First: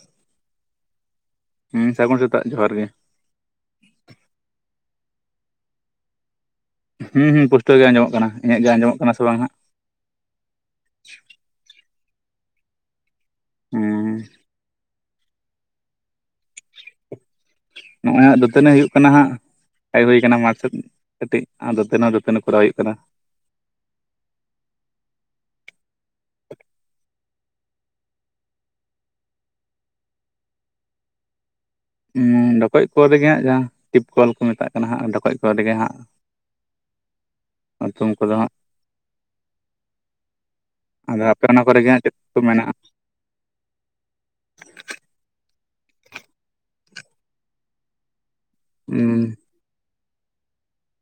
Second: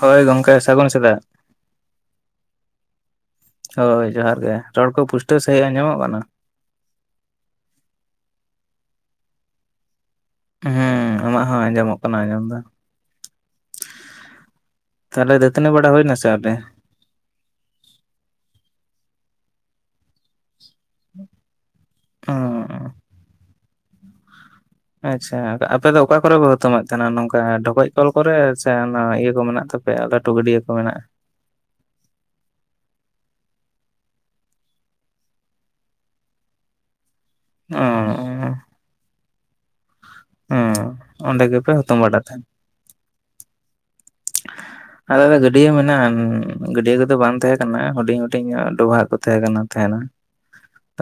ᱦᱳᱭ ᱜᱚᱝᱠᱮ ᱥᱟᱹᱜᱩᱱ ᱥᱮᱫᱟᱜ᱾ ᱦᱮᱸ ᱥᱟᱹᱜᱩᱱ ᱥᱮᱛᱟᱜ ᱡᱚᱦᱟᱨ ᱜᱮ᱾ ᱦᱳᱭ ᱡᱚᱦᱟᱨ ᱜᱮ ᱨᱚᱲ ᱠᱚ ᱯᱩᱥᱴᱟᱹᱣ ᱥᱟᱺᱦᱤᱡ ᱟᱸᱡᱚᱢᱚᱜ ᱠᱟᱱᱟ᱾ ᱦᱮᱸ ᱦᱮᱸ ᱯᱩᱥᱴᱟᱹᱣ ᱜᱮ ᱟᱸᱡᱚᱢᱚᱜ ᱠᱟᱱᱟ ᱤᱱᱟᱟᱹᱜ ᱜᱮ ᱟᱸᱡᱚᱢᱚᱜ ᱠᱟᱱᱟ ᱥᱮ ᱵᱟᱝ ᱦᱟᱸᱜ ᱦᱮ ᱟᱢᱟᱜ ᱦᱚᱸ ᱟᱸᱡᱚᱢᱚᱜ ᱠᱟᱱᱟ ᱟᱸᱡᱚᱢ ᱫᱚ᱾ ᱦᱮᱸ ᱛᱟᱦᱞᱮ ᱫᱟᱹᱛᱟᱹᱱᱤ ᱵᱟᱲᱟ ᱦᱩᱭ ᱱᱟᱥᱮ ᱟᱯᱮ ᱱᱚᱜᱼᱚᱭ ᱦᱟᱜ ᱫᱩᱛᱟᱹᱱᱤ ᱦᱩᱭᱩᱜ ᱠᱟᱱᱟ ᱦᱟᱸᱜ ᱦᱮᱜ ᱦᱩᱭ ᱠᱟᱱᱟ ᱢᱟᱴᱷ ᱠᱟᱹᱴᱤᱡ ᱟ ᱫᱟᱹᱛᱟᱹᱱᱤ ᱦᱚᱸ ᱫᱟᱹᱛᱟᱹᱱᱤ ᱠᱚᱨᱟᱣ ᱦᱩᱭᱩᱜ ᱠᱟᱱᱟ ᱚᱸ ᱟᱪᱪᱷᱟ ᱟᱯᱮ ᱫᱚ ᱚᱠᱟ ᱠᱚᱨᱮ ᱯᱮ ᱦᱩᱛᱚᱢᱚ ᱛᱟᱦᱮᱱᱟ ᱱᱚᱝᱠᱟ ᱰᱷᱚᱠᱚᱡ ᱠᱚᱞ ᱠᱚᱨᱮ ᱥᱮ ᱤᱭᱟᱹ ᱠᱚ ᱢᱮᱱᱟᱜ ᱛᱟᱯᱮ ᱯᱮ ᱞᱟᱹᱴᱩ ᱜᱟᱹᱰᱭᱟᱹ ᱠᱚ ᱢᱮᱱᱟᱜᱼᱟ ᱰᱚᱠᱚᱡ ᱠᱚ ᱨᱮᱜᱮ ᱦᱟᱸᱜ ᱡᱟᱦᱟᱸ ᱴᱤᱯ ᱠᱚᱞ ᱠᱚ ᱢᱮᱛᱟᱜ ᱠᱟᱱᱟ ᱦᱟᱸ ᱰᱚᱠᱚᱡ ᱠᱚᱞ ᱨᱮᱜᱮ ᱦᱟᱸᱜ [unintelligible] ᱧᱩᱛᱩᱢ ᱠᱚᱫᱚ ᱦᱟᱸᱜ ᱚ ᱟᱫᱚ ᱟᱯᱮ ᱚᱸᱰᱮ ᱚᱱᱟ ᱜᱮᱯᱮ ᱠᱚᱨᱮ ᱜᱮ ᱦᱩᱛᱩᱢ ᱦᱟᱸᱜ ᱪᱮᱫ ᱵᱟᱲᱟ ᱠᱚ ᱠᱚ ᱛᱟᱦᱮᱸᱱ? ᱢᱮᱱᱟᱜᱼᱟ? ᱟᱞᱮ ᱨᱮ ᱜᱟᱹᱰᱭᱟᱹ ᱢᱮᱱᱟᱜᱼᱟ ᱜᱟᱹᱰᱭᱟᱹ ᱠᱚᱫᱚ ᱵᱟᱝ ᱛᱟᱦᱮᱸ ᱠᱟᱱᱟ ᱦᱩᱰᱤᱧ ᱦᱩᱰᱤᱧ ᱦᱩᱤᱧᱚᱜ ᱰᱚᱵᱷᱟᱜ ᱦᱩᱸ ᱠᱚ ᱛᱟᱦᱮᱸ ᱠᱟᱱᱟ ᱛᱟᱦᱮᱸᱱᱟ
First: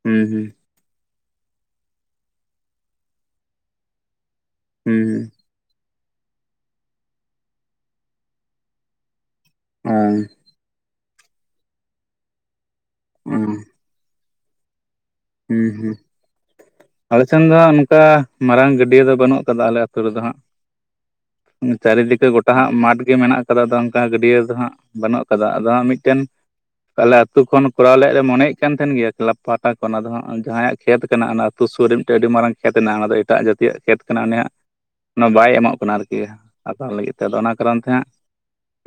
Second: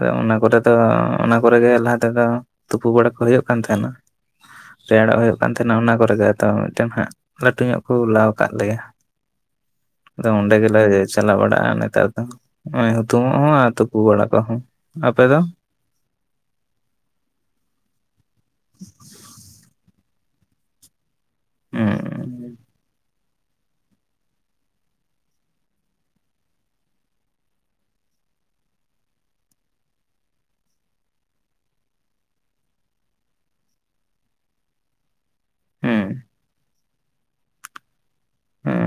ᱦᱩᱸ ᱚᱱᱟ ᱦᱩᱸ ᱠᱚᱨᱮ ᱫᱚ ᱚᱱᱟ ᱠᱚᱨᱮ ᱜᱮ ᱞᱟᱦᱟ ᱛᱮᱫᱚ ᱛᱩᱯᱩ ᱵᱟᱲᱟ ᱠᱚ ᱦᱩᱭᱩᱜ ᱠᱟᱱ ᱛᱟᱦᱮᱱᱟ ᱦᱩᱸ ᱨᱮᱭᱟᱲᱚᱜ ᱦᱩᱭᱩᱜ ᱠᱟᱱ ᱛᱟᱦᱮᱱᱟ ᱚᱱᱟ ᱠᱚ ᱛ ᱠᱚᱨᱮ ᱜᱮ ᱛᱚ ᱢᱤᱫᱴᱮᱱ ᱦᱟᱸᱜ ᱞᱟᱹᱴᱩ ᱧᱚᱜ ᱠᱚ ᱞᱟ ᱠᱟᱜ ᱞᱮᱭᱟ᱾ ᱦᱩᱸ ᱟᱫᱚ ᱚᱸᱰᱮ ᱜᱮᱞᱮ ᱪᱟᱟᱞᱣ ᱵᱟᱲᱟᱜᱼᱟ ᱱᱮᱛᱟᱨ ᱫᱚ ᱦᱩᱛᱩᱢᱚᱜ ᱦᱚᱸ ᱟᱨ ᱛᱩᱯᱩ ᱵᱟᱲᱟ ᱠᱚᱟᱜ ᱦᱚᱸ ᱦᱮᱸ ᱦᱩᱸ ᱟᱞᱮ ᱥᱮᱱ ᱫᱚ ᱱᱚᱚᱱᱠᱟ ᱢᱟᱨᱟᱝ ᱜᱟᱹᱰᱭᱟᱹ ᱫᱚ ᱵᱟᱹᱱᱩᱜ ᱟᱠᱟᱫᱟ ᱟᱞᱮ ᱛᱳ ᱨᱮᱫᱚ ᱦᱟᱸᱜ ᱪᱟᱹᱨᱤᱫᱤᱠᱟᱹ ᱜᱚᱴᱟ ᱦᱩᱸ ᱦᱟᱸᱜ ᱢᱟᱴᱷ ᱜᱮ ᱢᱮᱱᱟᱜ ᱠᱟᱫᱟ ᱟᱫᱚ ᱚᱱᱠᱟ ᱜᱟᱹᱰᱭᱟᱹ ᱫᱚ ᱦᱟᱸᱜ ᱵᱟᱹᱱᱩᱜ ᱠᱟᱫᱟ ᱟᱫᱚ ᱦᱟᱸᱜ ᱢᱤᱫᱴᱮᱱ ᱟᱞᱮ ᱟᱹᱛᱩ ᱠᱷᱚᱱ ᱠᱚᱨᱟᱣ ᱞᱮᱫ ᱞᱮ ᱢᱚᱱᱮᱭ ᱠᱟᱱ ᱛᱟᱦᱮᱱ ᱜᱮᱭᱟ ᱠᱞᱟᱵ ᱯᱟᱦᱴᱟ ᱚᱱᱟ ᱫᱚ ᱦᱟᱸᱜ ᱡᱟᱦᱟᱸᱭᱟᱜ ᱠᱷᱮᱛ ᱠᱟᱱᱟ ᱚᱱᱟ ᱟᱹᱛᱩ ᱥᱩᱨ ᱨᱮ ᱢᱤᱫᱴᱮᱱ ᱟᱹᱰᱤ ᱢᱟᱨᱟᱝ ᱠᱷᱮᱛ ᱢᱮᱱᱟᱜ-ᱟ ᱚᱱᱟ ᱫᱚ ᱮᱴᱟᱜ ᱡᱟᱹᱛᱤᱭᱟᱜ ᱠᱷᱮᱛ ᱠᱟᱱᱟ ᱩᱱᱤᱭᱟᱜ ᱚᱱᱟ ᱵᱟᱭ ᱮᱢᱚᱜ ᱠᱟᱱᱟ ᱟᱨᱠᱤ ᱦᱩᱸ ᱦᱟᱛᱟᱣ ᱞᱟᱹᱜᱤᱫ ᱛᱮᱫᱚ ᱚᱱᱟ ᱠᱟᱨᱚᱱ ᱛᱮ ᱦᱟᱸᱜ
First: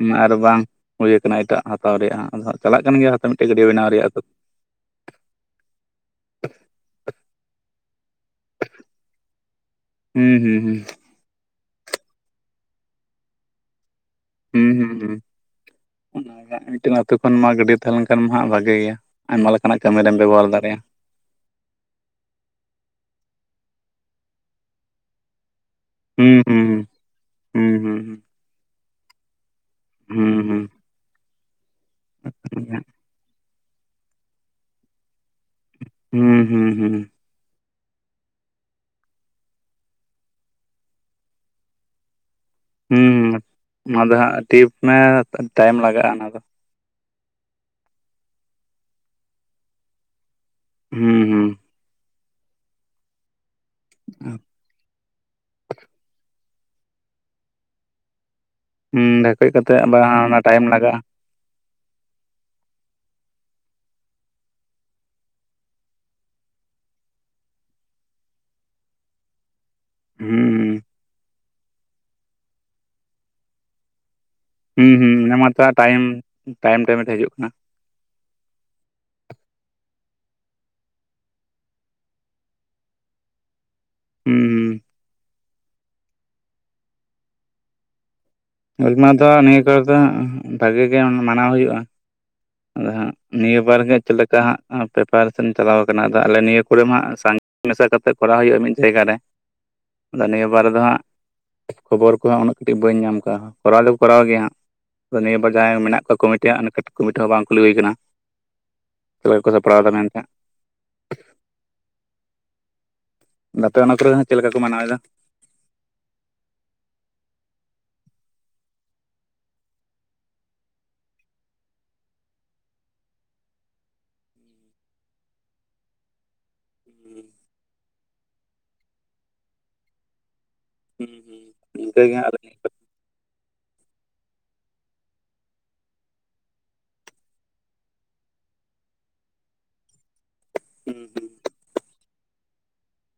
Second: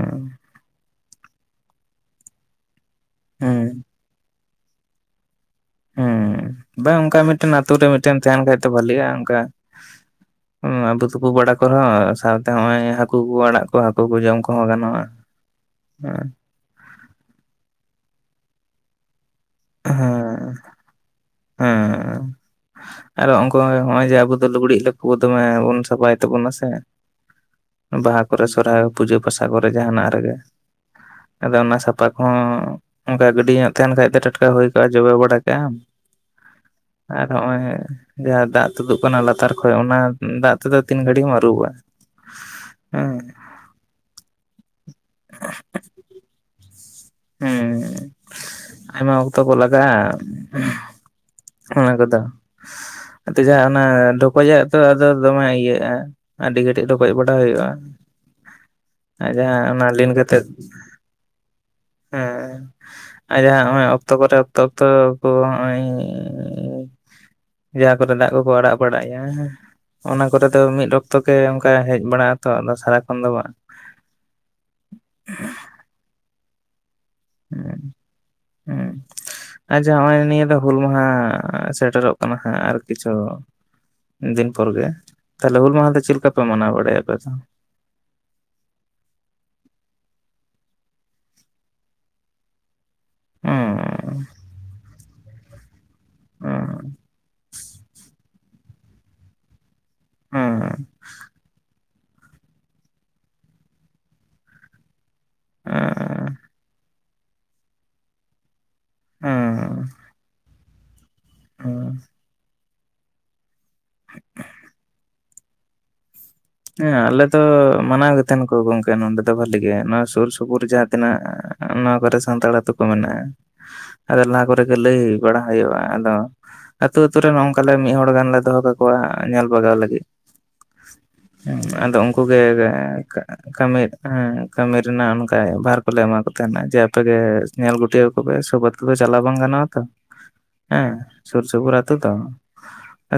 ᱦᱚᱸ ᱟᱨ ᱵᱟᱝ ᱦᱩᱭ ᱠᱟᱱᱟ ᱮᱴᱟᱜ ᱦᱟᱛᱟᱣ ᱨᱮᱭᱟᱜ ᱟᱫᱚ ᱦᱟᱸᱜ ᱪᱟᱞᱟᱜ ᱠᱟᱱᱟ ᱠᱟᱱ ᱜᱮᱭᱟ ᱦᱟ ᱢᱤᱫᱴᱮᱱ ᱜᱟᱹᱭᱟᱹ ᱦᱩᱸ ᱵᱮᱱᱟᱣ ᱨᱮᱭᱟᱜ ᱫᱚ ᱦᱮᱸ ᱵᱟᱝ ᱚᱱᱠᱟ ᱢᱤᱫᱴᱮᱱ ᱟᱛᱳ ᱨᱮ ᱢᱤᱫᱴᱮᱱ ᱛᱟᱦᱮᱟᱸᱱ ᱠᱷᱟᱡ ᱫᱚ ᱵᱷᱷᱟᱞᱤᱜᱼᱟ ᱚᱱᱠᱟ ᱦᱩᱸ ᱦᱩᱸ ᱦᱚᱸ ᱟᱫᱚ ᱛᱩᱯᱩ ᱵᱟᱲᱟ ᱠᱚᱨᱮᱦᱚᱸ ᱥᱟᱶᱛᱮ ᱦᱚᱸᱜᱼᱚᱭ ᱦᱟᱹᱠᱩ ᱠᱚ ᱟᱲᱟᱜ ᱠᱚ ᱦᱟᱠᱩ ᱦᱩᱸ ᱦᱸ ᱦᱩᱸ ᱦᱮᱸ ᱚ ᱢᱤᱫᱴᱮᱱᱛᱳ ᱠᱷᱚᱱ ᱢᱟ ᱜᱟᱹᱰᱤ ᱛᱟᱦᱮᱸᱞᱱᱠᱷᱟᱱ ᱢᱟ ᱦᱜ ᱵᱷᱟᱜᱮ ᱜᱮᱭᱟ᱾ ᱟᱭᱢᱟ ᱞᱮᱠᱟᱱᱟᱜ ᱠᱟᱹᱢᱤᱮᱢ ᱵᱮᱵᱚᱦᱟᱨ ᱫᱟᱲᱮᱭᱟᱜᱼᱟ ᱚᱭ ᱦᱚᱸᱜᱼᱚᱭ ᱡᱮ ᱟᱵᱚ ᱫᱚ ᱞᱩᱜᱽᱲᱤᱡ ᱞᱟᱵ ᱫᱚᱢᱮᱵᱚᱱ ᱪᱷᱟᱯᱟᱭ ᱦᱩᱸ ᱛᱟᱵᱚᱱᱟ ᱥᱮ ᱦᱩᱸ ᱦᱩᱸ ᱦᱩᱸ ᱵᱟᱦᱟ ᱠᱚᱨᱮ ᱥᱚᱨᱦᱟᱭ ᱯᱩᱡᱟᱹ ᱯᱟᱥ ᱥᱟ ᱠᱚᱨᱮ ᱡᱟᱦᱟᱱᱟᱜ ᱦᱩᱸ ᱨᱮᱜᱮ ᱦᱩᱸ ᱦᱩᱸ ᱟᱫᱚ ᱚᱱᱟ ᱥᱟᱯᱟ ᱠᱚᱦᱚᱸ ᱦᱩᱸ ᱚᱱᱠᱟ ᱜᱟᱹᱰᱤ ᱧᱚᱜ ᱛᱟᱦᱮᱱ ᱠᱷᱟ ᱫᱚ ᱴᱟᱴᱼᱼ ᱚᱱᱠᱟ ᱦᱩᱭ ᱠᱚᱜᱼᱟ ᱡᱚᱵᱮ ᱵᱟᱲᱟ ᱠᱮᱜᱽ ᱟᱢ ᱦᱩᱸ ᱦᱩᱸ ᱦᱩᱸ ᱦᱩᱸ ᱟᱨ ᱦᱚᱸᱜᱼᱚᱭ ᱡᱟᱦᱟᱸ ᱫᱟᱜ ᱛᱩᱫᱩᱜ ᱠᱟᱱᱟ ᱞᱟᱛᱟᱨ ᱠᱷᱚᱡ ᱚᱱᱟ ᱫᱟᱜ ᱛᱮᱫᱚ ᱛᱤᱱ ᱜᱷᱟᱹᱲᱤᱡ ᱮᱢ ᱟᱹᱩᱵᱟᱵᱟ ᱦᱮᱸ ᱚᱱᱟ ᱫᱚ ᱦᱟᱸᱜ ᱴᱤᱯ ᱢᱮ ᱴᱟᱭᱤᱢ ᱞᱟᱜᱟᱜᱼᱟ ᱚᱱᱟ ᱫᱚ ᱦᱮᱸ ᱟᱭᱢᱟ ᱚᱠᱛᱚ ᱠᱚ ᱞᱟᱜᱟᱜᱼᱟ᱾ ᱦᱩᱸ ᱦᱚᱸ ᱚᱱᱟ ᱠᱚᱫᱚ ᱛᱮ ᱡᱟᱦᱟᱸ ᱚᱱᱟ ᱦᱩᱸ ᱰᱷᱚᱠᱚᱡᱟᱜ ᱛᱚ ᱟᱫᱚ ᱫᱚᱢᱮ ᱤᱭᱟᱹᱜᱼᱟ ᱟᱹᱰᱤ ᱜᱷᱴᱤᱡ ᱰᱷᱚᱠᱚᱡ ᱵᱟᱲᱟ ᱦᱩᱭᱩᱜᱼᱟ᱾ ᱦᱩᱸ ᱟᱪ ᱰᱷᱮᱠᱚᱡ ᱡᱟᱦᱟᱸ ᱠᱟᱛᱮᱜ ᱚᱱᱟ ᱟᱵᱟᱨ ᱞᱤᱱ ᱠᱟᱛᱮ ᱚᱱᱟ ᱴᱟᱭᱤᱢ ᱞᱟᱜᱟᱜᱼᱟ ᱦᱮᱸ ᱟᱡ ᱡᱟᱦᱟ ᱱᱚᱜᱼᱚᱭ ᱚᱠᱛᱚ ᱠᱚᱨᱮ ᱚᱠᱛᱚ ᱚᱠᱛᱚ ᱠᱚ ᱱᱚᱜᱼᱚᱭ ᱡᱟᱦᱟᱸ ᱠᱚᱨᱮ ᱫᱟᱜ ᱠᱚᱠᱚ ᱟᱲᱟᱜ ᱵᱟᱲᱟᱜᱭᱟ ᱚᱱᱟ ᱠᱚᱨᱮ ᱫᱚ ᱦᱩᱸ ᱢᱤᱫ ᱚᱠᱛᱚ ᱜᱮ ᱚᱱᱠᱟ ᱦᱮᱡ ᱵᱟᱲᱟᱜ ᱟᱛᱚ ᱟᱫᱚ ᱥᱟᱨᱟᱠᱷᱚᱱ ᱫᱚ ᱵᱟᱝ ᱦᱩᱸ ᱦᱩᱸ ᱢᱟᱛᱚ ᱴᱟᱭᱤᱢ ᱴᱟᱭᱤᱢ ᱴᱟᱭᱢ ᱦᱤᱡᱩᱜ ᱠᱟᱱ ᱦᱩᱸ ᱮ ᱱᱚᱜᱼᱚᱭ ᱱᱤᱭᱟᱹ ᱫᱚ ᱦᱩᱞ ᱢᱟᱦᱟ ᱥᱮᱴᱮᱨᱚᱜ ᱠᱟᱱᱟ ᱦᱟᱸᱜ ᱟᱨ ᱠᱤᱪᱷᱩ ᱫᱤᱱ ᱯᱚᱨ ᱜᱮ ᱦᱩᱸ ᱛᱟᱦᱞᱮ ᱦᱩᱞ ᱢᱟᱦᱟ ᱫᱚ ᱪᱮᱫ ᱞᱮᱠᱟ ᱯᱮ ᱢᱟᱱᱟᱣ ᱵᱟᱲᱟᱭᱟ ᱟᱯᱮ ᱫᱚ ᱩᱢᱟ ᱫᱚ ᱱᱤᱭᱟᱹ ᱠᱚᱨᱮ ᱫᱚ ᱵᱷᱟᱜᱮ ᱜᱮ ᱢᱟᱱᱟᱣ ᱦᱩᱭᱩᱜᱼᱟ ᱟᱫᱚ ᱦᱟᱸᱜ ᱱᱤᱭᱟᱹ ᱵᱟᱨ ᱜᱮ ᱪᱮᱫ ᱦᱩᱸ ᱞᱮᱠᱟ ᱦᱟᱸᱜ ᱱᱛᱮ ᱵᱮᱯᱟᱨ ᱥᱮ ᱪᱟᱞᱟᱣ ᱠᱟᱱᱟ ᱟ ᱟᱞᱮ ᱦᱩᱸ ᱱᱤᱭᱟᱹ ᱠᱚᱨᱮ ᱢᱟᱜ ᱥᱟᱸᱜ ᱢᱮᱥᱟ ᱠᱟᱛᱮ ᱠᱚᱨᱟᱣ ᱦᱩᱭᱩᱜᱼᱟ ᱢᱤᱫ ᱡᱟᱭᱜᱟ ᱨᱮ ᱟᱫᱚ ᱱᱤᱭᱟᱹ ᱵᱟᱨᱮ ᱫᱚ ᱦᱟᱸᱜ ᱠᱷᱚᱵᱚᱨ ᱠᱚᱦᱟᱸᱜ ᱩᱱᱟᱹᱜ ᱠᱟᱹᱴᱤᱡ ᱵᱟᱹᱧ ᱧᱟᱢ ᱟᱠᱟᱫᱟ ᱠᱚᱨᱟᱣ ᱫᱚᱠᱚ ᱠᱚᱨᱟᱣ ᱜᱮᱭᱟ ᱦᱟᱸᱜ ᱱᱤᱭᱟᱹᱵᱟᱨ ᱦᱩᱸ ᱡᱟᱦᱟᱸᱭ ᱢᱮᱱᱟᱜ ᱦᱩᱸ ᱠᱚᱣᱟ ᱠᱚᱢᱤᱴᱤᱭ ᱠᱚᱢᱤᱴᱤ ᱦᱚᱸ ᱵᱟᱝ ᱠᱩᱞᱤ ᱦᱩᱭ ᱟᱠᱟᱱᱟ ᱥᱮ ᱠᱚ ᱥᱟᱯᱲᱟᱣ ᱮᱫᱟ ᱢᱮᱱᱛᱮ ᱦᱮᱸ [unintelligible] ᱟᱯᱮ ᱚᱱᱟ ᱠᱚᱨᱮ ᱦᱚᱸ ᱪᱮᱫ ᱞᱮᱠᱟ ᱠᱚ ᱢᱟᱱᱟᱣᱮᱫᱫᱟ ᱦᱮᱸ ᱟᱞᱮ ᱫᱚ ᱢᱟᱱᱟᱣ ᱜᱮ ᱛᱟᱦᱮᱱ ᱠᱚ ᱜᱚᱝᱠᱮ ᱱᱚᱰᱮ ᱫᱚ ᱵᱷᱷᱟᱞᱤ ᱜᱮ ᱱᱚᱣᱟ ᱥᱩᱨ ᱥᱩᱯᱩᱨ ᱡᱟᱦᱟᱸ ᱛᱤᱱᱟᱹᱜ ᱱᱚᱣᱟ ᱠᱚᱨᱮ ᱥᱟᱱᱛᱟᱲ ᱟᱹᱛᱩ ᱠᱚ ᱢᱮᱱᱟᱜᱼᱟ ᱟᱫᱚ ᱞᱟᱦᱟ ᱠᱚᱨᱮᱜ ᱞᱟᱹᱭ ᱵᱟᱲᱟ ᱦᱩᱭᱩᱜᱼᱟ ᱟᱫᱚ ᱟᱹᱛᱩ ᱟᱹᱛᱩᱩᱨ ᱨᱮ ᱱᱚᱝᱠᱟᱞᱮ ᱢᱤᱫ ᱦᱚᱲ ᱜᱟᱱᱞᱮ ᱫᱚᱦᱚ ᱠᱟᱠᱚᱣᱟ ᱧᱮᱞ ᱵᱟᱜᱟᱣ ᱞᱟᱹᱜᱤᱫ ᱟᱫᱚ ᱤᱱᱠᱟᱹᱜᱮ ᱩᱱᱠᱩ ᱟᱞᱮ ᱜᱮ [unintelligible] ᱠᱟᱹᱢᱤ ᱦᱮᱸ ᱠᱟᱹᱢᱤ ᱨᱮᱱᱟᱜ ᱚᱱᱠᱟ ᱵᱷᱟᱨ ᱠᱚᱞᱮ ᱮᱢᱟ ᱠᱚ ᱛᱟᱦᱮᱱᱟ ᱡᱮ ᱟᱯᱮᱜᱮ ᱧᱮᱞ ᱜᱩᱴᱤᱣ ᱠᱚᱯ ᱥᱚᱵᱛᱚ ᱠᱚ ᱫᱚ ᱪᱟᱞᱟᱣ ᱵᱟᱝ ᱜᱟᱱᱚᱜᱼᱟ ᱛᱚ ᱦᱮᱸ ᱥᱩᱨ ᱥᱩᱯᱩᱨ ᱟᱛᱳ ᱛᱚ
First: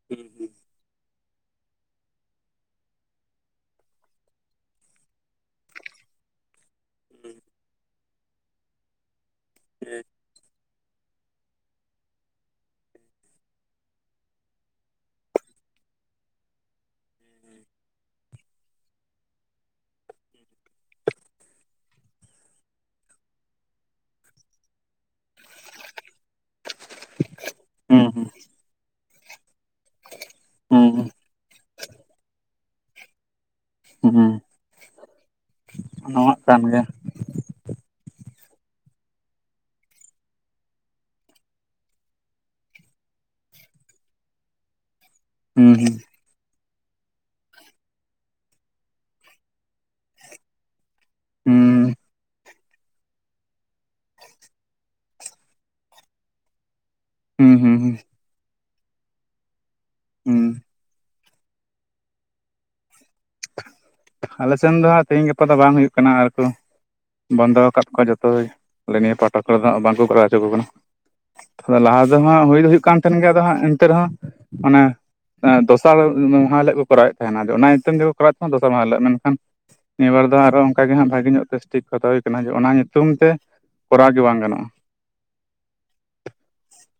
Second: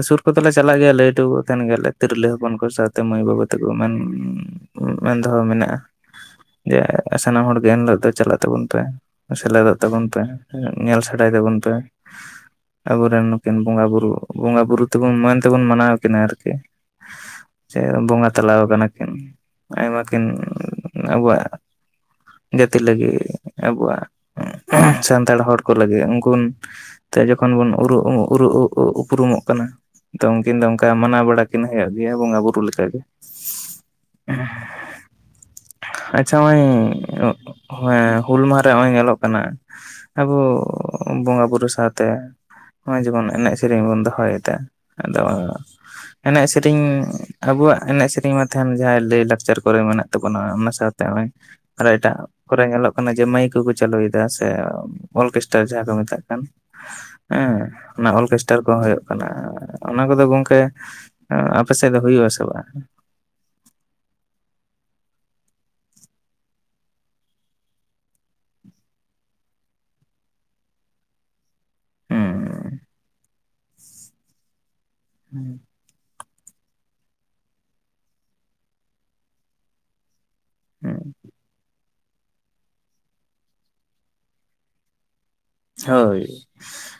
ᱥᱩᱨ ᱠᱚᱫᱚᱞᱮ ᱪᱟᱞᱟᱜ ᱜᱮᱭᱟ ᱞᱟᱹᱭᱴᱚ ᱛᱮᱱ ᱜᱮᱞᱮ ᱛᱤᱨᱞᱟᱹ ᱦᱚᱯᱚᱱ ᱠᱚ ᱥᱟᱶ ᱛᱮᱹ ᱢᱟᱹᱭ ᱵᱟᱹᱵᱩ ᱛᱮᱠᱚ ᱢᱮᱱ ᱢᱮᱱ ᱫᱚᱦᱚ ᱢᱮᱱᱟᱜᱼᱟ ᱡᱮ ᱥᱟᱱᱟᱢ ᱦᱚᱲ ᱜᱮ ᱮᱱ ᱦᱤᱞᱳᱜ ᱫᱚ ᱪᱟᱞᱟᱜ ᱛᱟᱵᱚᱱ ᱯᱮ ᱥᱮᱞᱮᱫᱚᱜ ᱛᱟᱵᱚᱱ ᱯᱮ ᱧᱮᱞ ᱥᱮᱰᱟᱭ ᱛᱟᱵᱚᱱ ᱯᱮ ᱟᱵᱚᱨᱮᱱ ᱱᱩᱠᱤᱱ ᱵᱚᱸᱜᱟᱼᱵᱩᱨᱩ ᱵᱚᱸᱜᱟᱼᱵᱩᱨᱩ ᱛᱮᱵᱚᱱ ᱢᱟ, ᱱ ᱛᱮᱵᱚᱱ ᱢᱟᱱᱟᱣ ᱠᱤᱱᱟ ᱟᱨᱠᱤ ᱥᱮ ᱵᱚᱸᱜᱟ ᱛᱟᱞᱟ ᱠᱟᱱᱟ ᱠᱤᱱ ᱟᱭᱢᱟ ᱠᱤᱱ ᱟᱵᱚᱣᱟᱜ ᱡᱟᱹᱛᱤ ᱞᱟᱹᱜᱤᱜ ᱟᱵᱚᱣᱟᱜ ᱩᱸ ᱥᱟᱱᱛᱟᱲ ᱦᱚᱲ ᱠᱚ ᱞᱟᱹᱜᱤᱜ ᱩᱱᱠᱩ ᱛᱮ ᱠᱷᱚᱱ ᱵᱚᱱ ᱦᱩᱸ ᱩᱨᱩ-ᱩ-ᱩᱨᱩ-ᱩ-ᱩ-ᱩᱯᱩᱨᱩᱢᱚᱜ ᱠᱟᱱᱟ ᱛᱚ ᱩᱱᱠᱤᱱ ᱫᱚ ᱦᱩᱸ ᱚᱱᱠᱟ ᱢᱟᱱᱟᱣ ᱵᱟᱲᱟ ᱠᱤᱱ ᱦᱮᱭᱚᱜ ᱜᱮᱭᱟ ᱵᱚᱸᱜᱟ-ᱵᱩᱨᱩ ᱞᱮᱠᱟᱜᱮ ᱦᱩᱸ ᱦᱩᱸ ᱟᱪᱪᱷᱟ ᱱᱟᱣᱟᱜ ᱢᱟᱹᱭ ᱠᱟᱱ ᱜᱮᱭᱟ ᱦᱚᱭ ᱦᱩᱞ ᱢᱟᱦᱟᱨᱮ ᱱᱚᱜᱚᱭ ᱧᱮᱞᱚᱜ ᱠᱟᱱᱟ ᱟᱵᱚ ᱵᱚᱸᱜᱟ ᱵᱩᱨᱩ ᱥᱟᱶᱛᱮ ᱦᱚᱜᱚᱭ ᱡᱮᱢᱚᱱ ᱮᱱᱮᱡ ᱥᱮᱨᱮᱧ ᱵᱚᱱ ᱫᱚᱦᱚᱭ ᱫᱟ ᱟᱫᱚ ᱦᱩᱸ ᱮᱱᱮᱡ ᱥᱮᱨᱮᱧ ᱟᱵᱚᱣᱟᱜ ᱮᱱᱮᱡ ᱥᱮᱨᱮᱧ ᱢᱟ ᱛᱟᱦᱮᱱ ᱡᱟᱦᱟ ᱞᱟᱹᱭ ᱞᱟᱠᱪᱟᱨ ᱠᱚᱨᱮ ᱢᱮᱱᱟᱜ ᱛᱟᱵᱚᱱᱟ ᱚᱱᱟ ᱥᱟᱶ ᱱᱚᱜᱼᱚᱭ ᱦᱩᱸ ᱟᱨᱚ ᱮᱴᱟᱜ ᱠᱚᱨᱮ ᱧᱮᱞᱚᱜ ᱠᱟᱱᱟ ᱡᱮ ᱢᱟᱹᱭᱤᱠ ᱠᱚᱠᱚ ᱪᱟᱹᱞᱩᱭᱫᱟ ᱥᱮ ᱚᱞᱜᱮᱥᱴᱟᱨ ᱡᱟᱦᱟᱸ ᱠᱚ ᱢᱮᱛᱟᱜ ᱠᱟᱱ ᱦᱩᱸ ᱦᱮᱸ ᱦᱩᱸ ᱦᱩᱸ ᱚᱱᱟ ᱚᱞᱜᱮᱥᱴᱟᱨ ᱠᱚᱸ ᱦᱳᱭᱳᱜ ᱠᱟᱱᱟ ᱚᱱᱟ ᱠᱚᱫᱚ ᱦᱩᱸ ᱜᱚᱝᱠᱮ ᱟᱯᱮ ᱥᱮᱫ ᱫᱚ ᱦᱳᱭᱳᱜ ᱟᱥᱮ ᱵᱟᱝ ᱟᱞᱮ ᱥᱮᱱ ᱫᱚ ᱦᱟᱸᱜ ᱛᱮᱦᱮᱧ ᱜᱟᱯᱟ ᱫᱚ ᱵᱟᱝ ᱦᱳᱭᱳᱜ ᱠᱟᱱᱟ ᱟᱨᱠᱚ ᱵᱚᱱᱫᱚ ᱠᱟᱫ ᱠᱚᱣᱟ ᱡᱚᱛᱚ ᱟᱞᱮ ᱱᱤᱭᱟᱹ ᱯᱟᱦᱟᱴᱟ ᱠᱚᱨᱮ ᱫᱚᱜ ᱵᱟᱝᱠᱚ ᱠᱚᱨᱟᱣ ᱦᱚᱪᱚ ᱠᱚ ᱠᱟᱱᱟ ᱞᱟᱦᱟ ᱫᱚᱦᱟᱸᱜ ᱦᱳᱭ ᱫᱚ ᱦᱳᱭᱳᱜ ᱠᱟᱱ ᱛᱟᱦᱮᱱ ᱜᱮᱭᱟ ᱦᱟᱸᱜ ᱤᱱᱛᱮ ᱨᱮᱦᱚᱸ ᱚᱱᱮ ᱫᱚᱥᱟᱨ ᱢᱟᱦᱟ ᱦᱤᱞᱳᱜ ᱠᱚᱨᱟᱣᱮᱫ ᱛᱟᱦᱮᱱᱟ ᱚᱱᱟ [unintelligible] [unintelligible] ᱫᱚᱥᱟᱨ ᱢᱟᱦᱟᱸ ᱦᱤᱞᱳᱼᱟ ᱢᱮᱱᱠᱷᱟᱱ ᱱᱤᱭᱟᱹᱵᱟᱨ ᱫᱚ ᱟᱨᱚ ᱚᱱᱠᱟ ᱜᱮ ᱦᱟᱸᱜ ᱦᱩᱸ ᱵᱷᱟᱜᱮ ᱧᱚᱜ ᱛᱮᱥ ᱴᱤᱠ ᱠᱟᱛᱷᱟ ᱦᱳᱭ ᱠᱟᱱᱟ ᱡᱮ ᱚᱱᱟ ᱧᱩᱛᱩᱢ ᱛᱮ ᱠᱚᱨᱟᱣ ᱜᱮ ᱵᱟᱝ ᱜᱟᱱᱚᱜᱼᱟ ᱦᱳᱭ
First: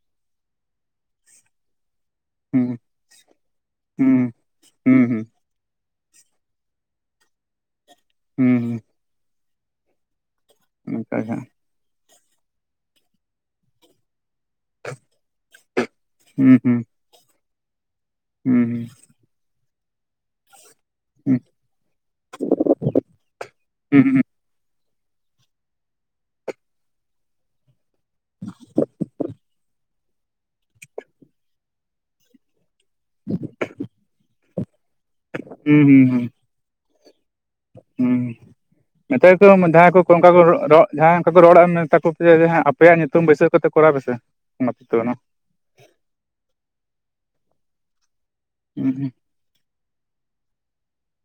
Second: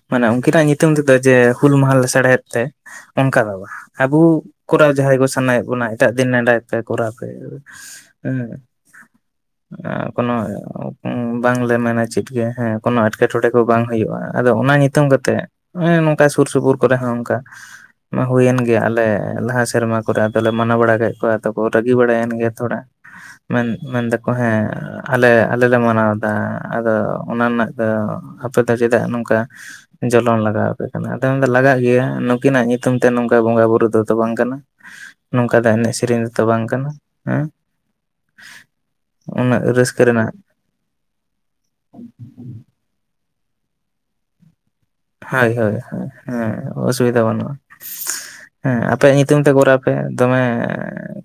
ᱢᱟᱱᱮ ᱩᱱᱠᱤᱱᱟᱜ ᱧᱩᱛᱩᱢ ᱛᱮᱫᱚ ᱡᱮ ᱦᱩᱞ ᱢᱟᱦᱟ ᱞᱮ ᱛᱮᱲᱮᱫ ᱛᱮ ᱦᱩᱸ ᱚᱱᱠᱟ ᱫᱚ ᱵᱟ ᱟᱵᱩ ᱦᱩᱸ ᱠᱚᱨᱟᱣ ᱦᱩᱸ ᱡᱟᱦᱟᱸᱭ ᱠᱚ ᱦᱩᱸ ᱥᱟᱱᱟᱭᱮᱜ ᱵᱚᱱᱟ ᱮᱴᱟᱜ ᱫᱤᱱ ᱱᱮᱰᱟᱭ ᱯᱮ ᱠᱚᱨᱟᱣ ᱯᱮ ᱦᱩᱸ ᱦᱩᱸ ᱩᱸ ᱠᱳᱱᱚ ᱚᱱᱠᱟ ᱜᱮ ᱦᱟᱸᱜ ᱵᱟᱝᱞᱮ ᱢᱮᱱᱟ ᱪᱮᱫ ᱜᱮ ᱦᱮᱸ ᱠᱳᱱᱚ ᱮᱴᱠᱮᱴᱚᱬᱮ ᱠᱚ ᱵᱟᱝ ᱦᱳᱭᱳᱜᱼᱟ ᱟᱫᱚ ᱚᱱᱟ ᱧᱩᱛᱩᱢ ᱠᱟᱛᱮᱜ ᱮ ᱱᱚᱠᱟ ᱥᱩᱨ ᱦᱩᱸ ᱥᱩᱯᱩᱨ ᱦᱩᱸ ᱠᱚᱨᱮ ᱦᱚᱸ ᱚᱱᱠᱟ ᱱᱚᱣᱟ ᱦᱩᱭᱮᱱ ᱦᱩᱸ ᱜᱮᱭᱟ ᱟᱞᱮ ᱞᱟᱦᱟ ᱥᱮᱨᱢᱟ ᱠᱚᱨᱮ ᱟᱫᱚ ᱞᱮ ᱢᱟᱱᱟ ᱵᱟᱲᱟ ᱠᱮᱫ ᱠᱚᱣᱟ ᱦᱩᱸ ᱟᱫᱚ ᱠᱚ ᱨᱟᱹᱜᱤ ᱵᱟᱲᱟᱭᱮᱱ ᱜᱮ ᱛᱷᱚᱲᱟ ᱢᱮᱱ ᱦᱩᱸ ᱢᱮᱱ ᱦᱩᱸ ᱫᱟᱠᱚ ᱦᱮᱸ ᱟᱞᱮ ᱟᱞᱮᱞᱮ ᱢᱟᱱᱟᱣᱫᱟ ᱟᱫᱚ ᱚᱱᱟ ᱱᱟᱜ ᱟᱫᱚ ᱟᱯᱮ ᱫᱚ ᱪᱮᱫᱟᱜ ᱱᱚᱝᱠᱟ ᱡᱚᱞᱚᱱ ᱞᱟᱜᱟᱣ ᱯᱮ ᱠᱟᱱᱟ ᱟᱫᱚ ᱢᱮᱱ ᱫᱟ ᱞᱟᱜᱟᱜ ᱜᱮᱭᱟ ᱱᱩᱠᱤᱱᱟᱜ ᱧᱩ ᱧᱩᱛᱩᱢ ᱛᱮ ᱱᱚᱝᱠᱟ ᱵᱚᱸᱜᱟᱼᱵᱩᱨᱩ ᱫᱚᱛᱚ ᱵᱟᱝ ᱠᱟᱱᱟ ᱱᱚᱝᱠᱟ ᱫᱚ ᱮᱱᱮᱡ ᱦᱩᱸ ᱦᱩᱸ ᱥᱮᱨᱮᱧ ᱦᱩᱸ ᱛᱚ ᱵᱟᱝ ᱠᱟᱱᱟ᱾ ᱦᱮᱸ ᱦᱩᱸ ᱢᱮᱛᱟᱭ ᱛᱚ ᱩᱱᱟᱹᱜ ᱡᱟᱦᱟᱸᱭ ᱠᱚ ᱨᱟᱹᱥᱠᱟᱹ ᱠᱚ ᱚᱱᱠᱟ ᱨᱮᱱᱟᱜ ᱠᱚ ᱨᱚ ᱨᱚ ᱡᱟᱦᱟᱸᱭ ᱚᱱᱠᱟ ᱠᱚ ᱨᱚᱲᱟ ᱢᱮᱛᱟ ᱠᱚᱯᱮ ᱡᱮ ᱦᱮᱸ ᱟᱯ ᱟᱯᱮᱭᱟᱜ ᱧᱩᱛᱩᱢ ᱵᱟᱹᱭᱥᱟᱹᱣ ᱠᱟᱛᱮ ᱠᱚᱨᱟᱣ ᱯᱮᱥᱮ ᱚᱱᱟ ᱛᱮᱫᱚ ᱦᱳᱭ ᱦᱳᱭ ᱦᱳᱭ ᱦᱮᱸ ᱚᱥᱩᱵᱤᱫᱷᱟ ᱵᱟᱹᱱᱩᱜᱼᱟ ᱦᱮᱸ ᱦᱩᱸ ᱟᱯᱮᱭᱟᱜ ᱧᱩᱛᱩᱢ ᱛᱮ ᱠᱚᱨᱟᱣ ᱯᱮ ᱫᱚᱢᱮ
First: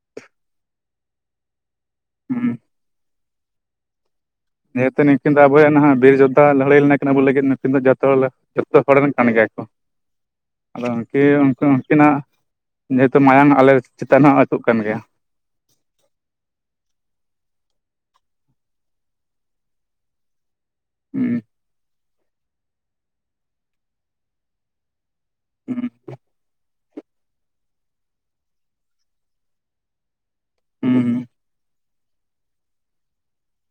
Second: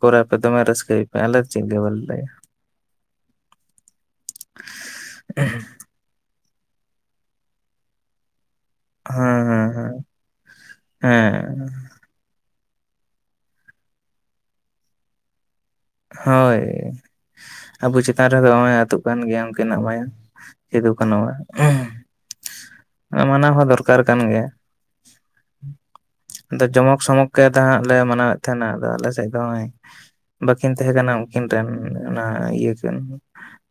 ᱠᱚᱨᱟᱣ ᱯᱮ ᱫᱚᱢᱮ ᱨᱟᱹᱥᱠᱟᱹᱭ ᱯᱮ ᱟᱞᱮ ᱪᱮ ᱜᱮ ᱵᱟᱞᱮ ᱞᱟᱹᱭᱟ ᱡᱮᱦᱮᱛᱚ ᱱᱤᱝᱠᱤᱱ ᱫᱚ ᱟᱵᱚ ᱦᱮᱸ ᱨᱮᱱ ᱱᱟᱦᱟᱜ ᱵᱤᱨ ᱡᱳᱫᱽᱫᱷᱟ ᱞᱟᱹᱲᱦᱟᱹᱭ ᱞᱮᱱᱟ ᱠᱤᱱ ᱟᱵᱚ ᱞᱟᱹᱜᱤᱫ ᱱᱩᱠᱤᱱ ᱫᱚ ᱡᱚᱛᱚ ᱦᱚᱲ ᱞᱟ ᱡᱚᱛᱛᱚ ᱦᱚᱲ ᱨᱮᱱ ᱠᱟᱱ ᱦᱮᱸ ᱜᱮᱭᱟ ᱠᱚ ᱦᱮᱸ ᱟᱫᱚ ᱩᱱᱠᱤᱱ ᱩᱱ ᱦᱮᱸ ᱩᱱᱠᱤᱱᱟᱜ ᱡᱮᱦᱮᱛᱩ ᱢᱟᱭᱟᱝ ᱟᱞᱮ ᱪᱮᱛᱟᱱ ᱦᱚᱸ ᱟᱹᱛᱩᱜ ᱠᱟᱱ ᱜᱮᱭᱟ ᱦᱳᱭ ᱟᱵᱚ ᱪᱮᱛᱟᱱ ᱨᱮᱫᱚ ᱦᱚᱜ ᱚᱭ ᱟᱹᱛᱩᱜ ᱠᱟᱱ ᱜᱮᱭᱟ ᱩᱱᱠᱤᱱᱟᱜ ᱢᱟᱭᱟᱝ ᱥᱤᱫᱩᱼᱠᱟᱹᱱᱩ ᱦᱩᱸ ᱟ ᱩᱸ ᱢᱟᱱᱟᱣ ᱦᱚᱸ ᱫᱚᱨᱠᱟᱨ ᱠᱟᱱ ᱜᱮᱭᱟ᱾ ᱦᱩᱸ ᱟᱫᱚ ᱡᱚᱢᱚᱠ ᱥᱚᱢᱚᱠ ᱜᱮ ᱛᱟᱦᱟᱸᱜ ᱞᱮ ᱢᱟᱱᱟᱣᱮᱜ ᱛᱟᱦᱮᱱᱟ ᱟᱫᱚ ᱟᱞᱮᱥᱮᱫ ᱫᱚ ᱦᱚᱜᱼᱚᱭ ᱵᱟᱹᱠᱤᱱ ᱛᱟᱦᱮᱸ ᱦᱩᱸ ᱠᱟᱱᱟ ᱩᱱᱠᱤᱱ ᱨᱮᱱ ᱦᱩᱸ ᱚᱱᱟ ᱤᱭᱟᱹ ᱠᱮᱱ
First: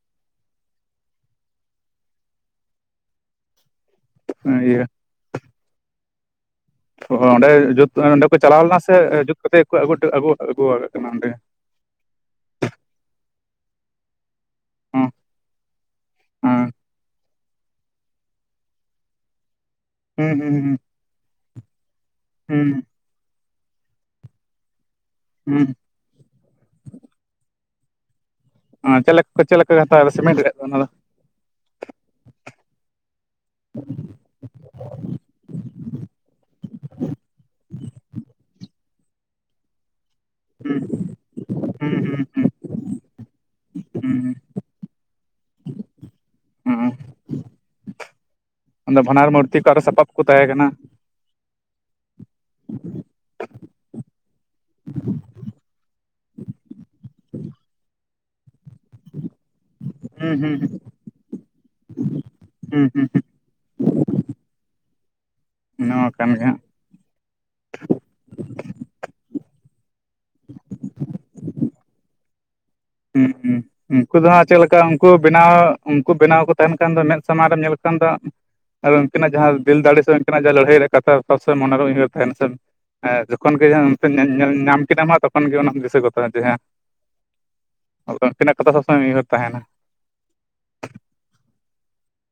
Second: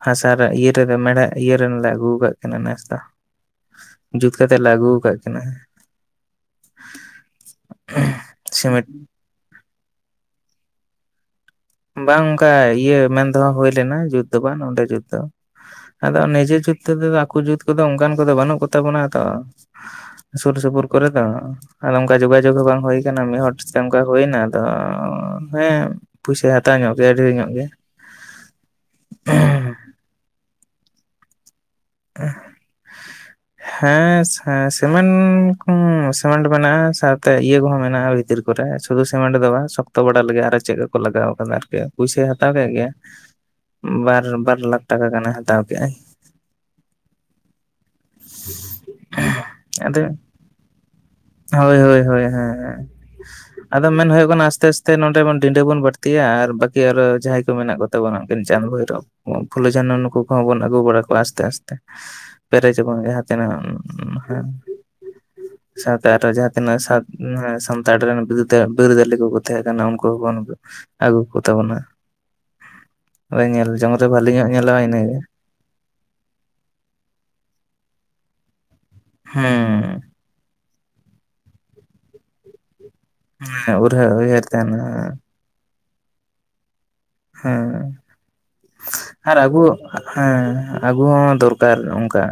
ᱦᱟᱥᱟ ᱨᱮ ᱤᱭᱟᱹ ᱨᱮᱫᱚ ᱢᱮᱲᱦᱮᱫ ᱤᱭᱟᱹ ᱨᱮᱱᱞᱮ ᱟᱹᱜᱩ ᱠᱟᱜ ᱠ ᱱᱮᱥ ᱫᱚ ᱡᱩᱛ ᱠᱟᱛᱮ ᱞᱮ ᱤᱭᱟᱹ ᱟᱹᱜᱩᱣ ᱠᱟᱫ ᱠᱤᱱᱟ ᱚ ᱚᱸᱰᱮ ᱠᱚ ᱪᱟᱞᱟᱣ ᱞᱮᱱᱟ ᱥᱤᱢᱮᱱᱴ ᱥᱮ ᱡᱩᱛ ᱠᱟᱛᱮᱫ ᱠᱚᱜᱮ ᱠᱩ ᱟᱹᱜᱩᱣᱟᱜ ᱟ. ᱜᱩᱣᱟᱜᱟᱹ ᱠᱤᱱᱟ ᱚᱸᱰᱮ ᱵᱟᱝ ᱚᱱᱠᱟ ᱤᱭᱟᱹ ᱢᱮᱱ ᱫᱚ ᱦᱚ ᱦᱳᱭ ᱞᱮᱱᱟ ᱵᱟᱝ ᱱᱚᱸᱰᱮ ᱡᱩᱛ ᱫᱚ ᱟᱫᱚ ᱱᱤᱡᱮ ᱦᱚᱸ ᱡᱩᱛ ᱛᱮᱫᱚ ᱟᱠᱚ ᱡᱩᱛ ᱤᱛ ᱚᱱᱠᱟᱱ ᱠᱚᱫᱚ ᱵᱟᱹᱱᱩᱜ ᱠᱚᱛᱟ ᱵᱚᱱᱟ ᱛᱚ ᱦᱮᱸ ᱥᱩᱨ ᱦᱩᱸ ᱥᱩᱯᱩᱨ ᱠᱚᱨᱮ ᱫᱚ ᱟᱫᱚ ᱚᱱᱠᱟᱱ ᱡᱳᱜᱟᱡᱳᱜᱽ ᱦᱚᱸ ᱵᱟᱝ ᱦᱩᱸ ᱦᱩᱭ ᱟᱠᱟᱱᱟ ᱢᱤᱫ ᱦᱚᱲ ᱥᱟᱛᱮ ᱚᱱᱠᱟ ᱦᱩᱭ ᱮᱱᱟ ᱟᱫᱚ ᱦᱩᱸ ᱦᱩᱸ ᱦᱩᱸ ᱦᱮᱸ ᱯᱩᱭᱥᱟᱭ ᱦᱟᱛᱟᱣ ᱧᱚᱜ ᱠᱮᱫᱟ ᱰᱷᱮᱨ ᱧᱚᱜ ᱜᱮ ᱪᱮᱫ ᱞᱮᱠᱟ ᱪᱮᱫ ᱞᱮᱠᱟ ᱠᱚ ᱦᱟᱛᱟᱣᱫᱟ [unintelligible] ᱦᱮᱸ ᱦᱮᱸ ᱥᱤᱢᱮᱱᱴ ᱥᱤᱢᱮᱱᱴ ᱢᱮᱱᱟᱜᱼᱟ ᱥᱟᱶᱛᱮ ᱤᱭᱟᱹ ᱠᱚᱦᱚᱸ ᱢᱮᱱᱟᱜᱼᱟ ᱵᱷᱤᱛᱤᱨ ᱠᱚᱨᱮ ᱥᱩᱫᱷᱩ ᱥᱤᱢᱮᱱᱴ ᱫᱚ ᱵᱟᱝ ᱥᱚᱠᱛᱚ ᱥᱤᱫᱷᱩ ᱥᱩᱫᱷᱩ ᱥᱤᱴᱮᱴ ᱫᱚ ᱵᱟᱝ ᱥᱚᱠᱚᱛ ᱵᱚᱰᱟᱨ ᱞᱟᱹᱜᱤᱫ ᱟᱨ ᱪᱮᱫ ᱦᱩᱸ ᱠᱚ ᱠᱚ ᱞᱟᱜᱟᱣ ᱟᱠᱟᱫᱟ ᱟᱨᱠᱤ ᱦᱩᱸ ᱦᱩᱸ ᱯᱩᱭᱥᱟᱭ ᱦᱟᱛᱟᱣ ᱠᱮᱫ ᱜᱮᱭᱟ᱾ ᱵᱟᱨ ᱦᱩᱸ ᱵᱟᱨ ᱞᱟᱠᱷ ᱴᱟᱠᱟ ᱜᱟᱱᱮ ᱦᱟᱛᱟᱣ ᱠᱮᱜᱭᱟᱭ ᱚᱱᱟ ᱵᱟᱱᱟᱨ ᱢᱩᱨᱛᱤ ᱠᱚ ᱟᱨᱚ ᱟᱫᱚ ᱥᱟᱯᱟᱵ ᱠᱚ ᱛᱟᱦᱮᱸ ᱠᱟᱱᱟ ᱦᱳᱭ ᱦᱳᱭ ᱦᱳᱭ ᱦᱳᱭ ᱟᱫᱚ ᱢᱮᱱ ᱦᱩᱭᱩᱜ ᱠᱟᱱᱟ ᱟᱥᱛᱮ ᱟᱥᱛᱮ ᱱᱚᱸᱰᱮ ᱰᱤᱰᱟᱹ ᱵᱚᱱ ᱵᱟᱹᱲᱛᱤᱭᱟ ᱟᱨ ᱵᱟᱹᱠᱤ ᱟᱨᱚ ᱡᱟᱦᱟᱸᱭ ᱠᱚ ᱢᱮᱱᱟᱜ ᱠᱚᱛᱟ ᱵᱚᱱᱟ ᱪᱟᱸ ᱵᱷᱳᱭᱨᱳ ᱯᱷᱩᱞᱳ ᱡᱟᱱᱚ ᱱᱩᱠᱩ ᱦᱩᱸ ᱠᱚᱦᱚᱸ ᱦᱩᱸ ᱵᱚᱱ ᱟᱹᱜᱩ ᱵᱟᱲᱟ ᱠᱚᱣᱟ ᱟᱥᱛᱮ ᱟᱥᱛᱮ ᱦᱩᱸ ᱯᱮᱨᱮᱡᱟᱵᱚᱱ ᱦᱩᱸ ᱱᱤᱦᱟᱸ ᱛᱟᱱᱟᱜ ᱦ ᱦᱮᱸ ᱥᱟᱶᱛᱮ ᱱᱟᱠᱚ ᱡᱟᱦᱟᱸ ᱛᱤᱱᱟᱹᱜ ᱥᱟᱱᱛᱟᱲ ᱨᱮᱱ ᱵᱤᱨᱫᱟᱹᱞᱤ ᱠᱚᱠᱚ ᱛᱟᱦᱮᱸ ᱠᱟᱱᱟ ᱩᱱᱠᱩ ᱦᱚᱸᱵᱚᱱᱩ ᱟᱹᱜᱩ ᱦᱩᱭᱠᱩᱜ ᱛᱟᱵᱚᱱᱟ ᱦᱸᱸ ᱩᱱᱠᱩ ᱫᱚ ᱵᱷᱟᱞᱤ ᱦᱟᱸᱜ ᱧᱚᱜ ᱪᱮᱫᱞᱮᱠᱟ ᱧᱮᱞᱚᱜᱼᱟ ᱩᱱᱠᱩ ᱤᱱᱟᱹᱜᱮ ᱵᱮᱱᱟᱣ ᱩᱱᱠᱩ ᱵᱮᱱᱟᱣ ᱠᱚ ᱛᱟᱦᱮᱱ ᱠᱷᱟᱱ ᱫᱚ ᱢᱮᱫ ᱥᱟᱢᱟᱝ ᱨᱮᱢ ᱧᱮᱞ ᱠᱚᱣᱟ ᱠᱟᱱᱫᱚᱜ ᱟᱨ ᱩᱱᱠᱤᱱᱟᱜ ᱡᱟᱦᱟᱸ ᱫᱤᱞ ᱫᱟᱲᱮ ᱦᱩᱸ, ᱥᱮ ᱩᱱᱠᱤᱱᱟᱜ ᱡᱟᱦᱟᱸ ᱞᱟᱹᱲᱦᱟᱹᱭ ᱨᱮ ᱠᱟᱛᱷᱟᱛ ᱥᱮ ᱢᱚᱱᱮᱨᱮ ᱩᱭᱦᱟᱹᱨ ᱛᱟᱦᱮᱱᱟ ᱥᱮ ᱡᱚᱠᱷᱚᱱ ᱦᱮᱸ ᱜᱮᱢ ᱩᱨᱦᱟᱹ ᱩᱭᱦᱟᱹᱨ ᱛᱟᱦᱮᱱᱟ ᱧᱮᱞᱧᱟᱢᱟ ᱛᱚᱠᱷᱚᱱ ᱜᱮ ᱚᱱᱟᱢ ᱫᱤᱥᱳᱭᱟ [unintelligible] ᱦᱮᱸ ᱟᱨ ᱛᱟᱦᱮᱱᱟ ᱟᱹᱜᱩ ᱦᱮᱸ ᱟᱹᱜᱩ ᱦᱚᱸ ᱫᱚᱨᱠᱟᱨ ᱚᱱᱠᱟ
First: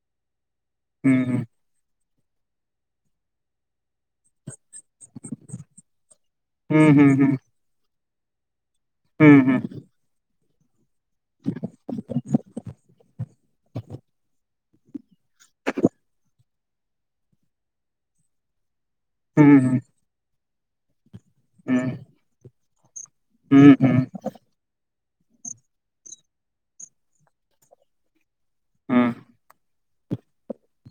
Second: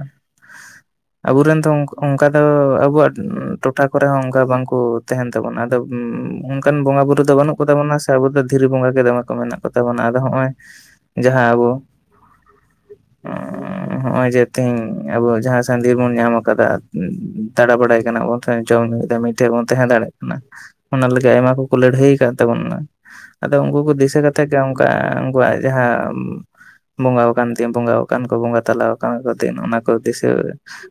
ᱦᱩᱸ ᱟᱵᱚᱨᱮᱱ ᱫᱚ ᱚᱱᱠᱟ ᱫᱚ ᱟᱵᱚᱣᱟᱜ ᱴᱚᱴᱷᱟ ᱠᱚᱨᱮ ᱦᱚᱸ ᱚᱱᱠᱟ ᱵᱟᱝᱠᱚ ᱳ ᱛᱮᱦᱮᱧ ᱛᱟᱵᱚᱱ ᱟᱫ ᱚᱱᱠᱟᱱ ᱦᱩᱸ ᱵᱚᱸᱜᱟ ᱦᱩᱸ ᱵᱩᱨᱩ ᱫᱚ ᱵᱟ. ᱱᱩᱜ ᱠᱚᱛᱟ ᱵᱚᱱᱟ ᱥᱮ ᱫᱷᱤᱨᱤ ᱵᱚᱸᱜᱟ ᱜᱮ ᱫᱚᱢᱮ ᱠᱚ ᱦᱩᱸ ᱢᱮᱱᱟ ᱦᱩᱸ ᱠᱚᱵᱚᱱᱟ ᱟᱫ ᱦᱚᱸᱼᱚᱭ ᱡᱟᱦᱟᱸ ᱟᱵᱚ ᱦᱚᱸᱜᱼᱚᱭ ᱡᱮ ᱛᱮᱦᱤᱧ ᱟᱵᱚ ᱡᱟᱦᱟᱸ [unintelligible] ᱵᱚᱱ ᱧᱟᱢ ᱟᱠᱟᱫᱟ ᱫᱟᱬᱟ ᱵᱟᱲᱟᱭ ᱠᱟᱱᱟ ᱵᱚᱱ ᱪᱚᱝ ᱢᱤᱫᱫᱷᱣ ᱢᱤᱫᱴᱷᱮᱡ ᱦᱩᱸ ᱵᱚᱱ ᱦᱩᱸ ᱛᱟᱦᱮᱸ ᱫᱟᱲᱮᱭᱟᱜ ᱠᱟᱱᱟ ᱚᱱᱟ ᱞᱟᱹᱜᱤᱫ ᱟᱭᱢᱟ ᱠᱚᱠᱚ ᱦᱩᱸ ᱞᱟᱹᱲᱦᱟᱹᱭ ᱟᱠᱟᱫ ᱛᱟᱵᱚᱱᱟ ᱦᱩᱸ ᱟᱫᱚ ᱦᱩᱸ ᱩᱱᱠᱩ ᱠᱚ ᱦᱩᱸ ᱫᱤᱥᱟᱹ ᱠᱟᱛᱮ ᱩᱱᱠᱩᱣᱟ ᱩᱱᱠᱩᱣᱟᱜ ᱡᱟᱦᱟᱸ ᱵᱚᱸᱜᱟ ᱟᱠᱟᱱ ᱛᱤᱧ ᱵᱚᱸᱜᱟ ᱟᱠᱟᱱ ᱠᱚ ᱵᱚᱸᱜᱟ ᱛᱟᱞᱟ ᱦᱩᱸ ᱟᱠᱟᱱ ᱠᱚ ᱫᱤᱱ ᱚᱱᱟ ᱠᱚ ᱫᱤᱥᱟᱹ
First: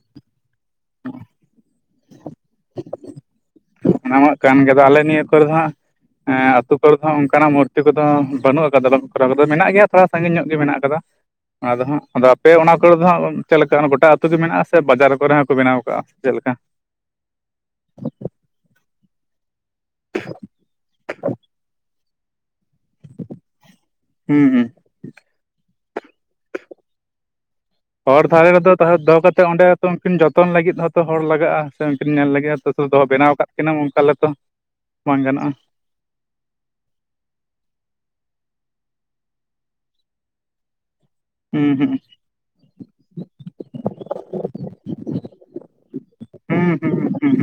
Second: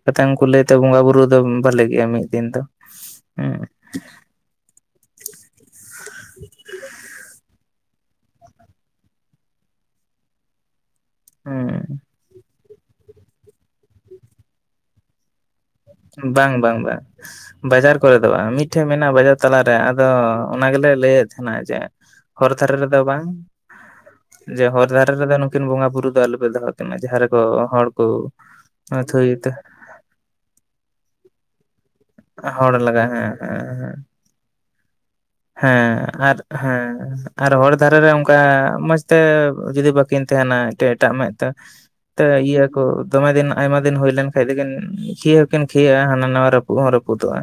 ᱩᱱᱠᱩ ᱞᱟᱹᱭ ᱛ ᱵᱚᱸᱜᱟ ᱵᱩᱨᱩ ᱫᱚ ᱵᱟᱞᱮ ᱜᱮᱭᱟ ᱢᱤᱫ ᱫᱤᱱ ᱫᱚ ᱦᱸ ᱱᱟᱣᱟᱜ ᱠᱟᱱ ᱜᱮᱫᱚ ᱟᱞᱮ ᱱᱤᱭᱟᱹ ᱠᱚᱨᱮ ᱦᱚ ᱟᱛᱳ ᱠᱚᱨᱮ ᱫᱚ ᱚᱱᱠᱟᱱᱟᱜ ᱢᱩᱨᱛᱤ ᱵᱟᱹᱱᱩᱜ ᱟᱠᱟᱫᱟ ᱵᱟᱝᱠᱚ ᱠᱨᱟᱣ ᱟᱠᱟᱫᱟ ᱢᱮᱱᱟᱜ ᱜᱮᱭᱟ ᱛᱷᱚᱲᱟ ᱥᱟᱺᱜᱤᱧ ᱧᱚᱜ ᱜᱮ ᱢᱮᱱᱟᱜ ᱟᱠᱟᱫᱟ᱾ ᱟᱫᱚ ᱦᱟᱸᱜ ᱦᱩᱸ ᱟᱫᱚ ᱟᱯᱮ ᱚᱱᱟ ᱠᱚᱨᱮ ᱫᱚ ᱦᱟᱸᱜ ᱪᱮᱫᱞᱮᱠᱟ ᱜᱚᱴᱟ ᱟᱹᱛᱩ ᱜᱮ ᱢᱮᱱᱟᱜᱼᱟ ᱥᱮ ᱵᱟᱡᱟᱨ ᱠᱚᱨᱮ ᱦᱚᱸᱠᱚ ᱵᱮᱱᱟᱣᱟᱜ ᱵᱟᱝ ᱵᱟᱝ ᱵᱟᱝ ᱵᱟᱡᱟᱨ ᱠᱚᱨᱮ ᱫᱚ ᱵᱟᱝ ᱢᱤᱫᱴᱷᱮᱱ ᱢᱮᱱᱟᱜᱼᱟ ᱵᱟᱡᱟᱨ ᱛᱟᱞᱟᱨᱮ ᱟᱫᱚ ᱚᱱᱟ ᱜᱮᱞᱮ ᱞᱟᱹᱭᱮᱫ ᱛᱟᱦᱮᱱᱟ ᱡᱮ ᱦᱚᱨ ᱫᱷᱟᱨᱮ ᱨᱮᱫᱚ ᱵᱟᱝ ᱦᱩᱸ ᱦᱩᱸ ᱡᱮ ᱦᱚᱨ ᱫᱷᱟᱨᱮ ᱨᱮᱫᱚ ᱱᱩᱠᱤᱱ ᱵᱚᱸᱜᱟ ᱵᱩᱨᱩ ᱱᱩᱠᱩ ᱫᱚ ᱟᱞᱳ ᱯᱮ ᱫᱚᱦᱚᱜᱚᱠᱤᱱᱟ ᱡᱟᱦᱟᱸᱨᱮᱠᱚ ᱦᱚᱲ ᱫᱷᱟᱨᱮ ᱨᱮᱫᱚ ᱛᱟᱦᱚᱞᱮ ᱫᱚᱦᱚ ᱠᱟᱛᱮᱫ ᱚᱸᱰᱮᱚ ᱩᱱᱠᱤᱱ ᱡᱚᱛᱚᱱ ᱞᱟᱹᱜᱤᱫ ᱦᱚᱸᱛᱚ ᱦᱚᱲ ᱞᱟᱜᱟᱜᱼᱟ ᱩᱱᱠᱤᱱ ᱧᱮᱞ ᱞᱮᱜᱮ ᱦᱚᱲ ᱦᱚᱛᱚ ᱞᱟᱜᱟ ᱦᱮᱸ ᱵᱮᱱᱟᱣ ᱟᱠᱟᱫ ᱦᱮᱸ ᱠᱤᱱᱟᱢ ᱦᱮᱸ ᱚᱱᱠᱟ ᱦᱚᱛᱚ ᱦᱮᱸ ᱟᱨ ᱦᱮᱸ ᱟᱨ ᱦᱚᱨ ᱫᱷᱟᱨᱮ ᱨᱮ ᱚᱱ ᱚᱱᱠᱟ ᱢᱚᱡᱽᱛᱮ ᱡᱩᱫᱤ ᱵᱟᱹᱠᱤᱱ ᱛᱟᱦᱮᱱᱟ ᱮᱴᱟᱜ ᱢᱮᱫ ᱛᱮ ᱦᱩᱸ ᱦᱩᱸ ᱛᱮ ᱤᱭᱟᱹ ᱠᱚ ᱫᱚᱢᱮ ᱫᱤᱱ ᱟᱭᱢᱟ ᱫᱤᱱ ᱦᱩᱭ ᱞᱮᱱ ᱠᱷᱟᱱ ᱛᱷᱤᱭᱟ. ᱦᱚᱠᱤ ᱛᱷᱤᱭᱟᱭᱟ ᱨᱟᱹᱯᱩᱫ ᱦᱚᱸ ᱠᱤᱱ ᱦᱩᱸ ᱨᱟᱹᱯᱩᱫᱟ ᱦᱩᱸ ᱦᱩᱸ ᱨᱟᱹᱯᱩᱫᱚᱜᱼᱟ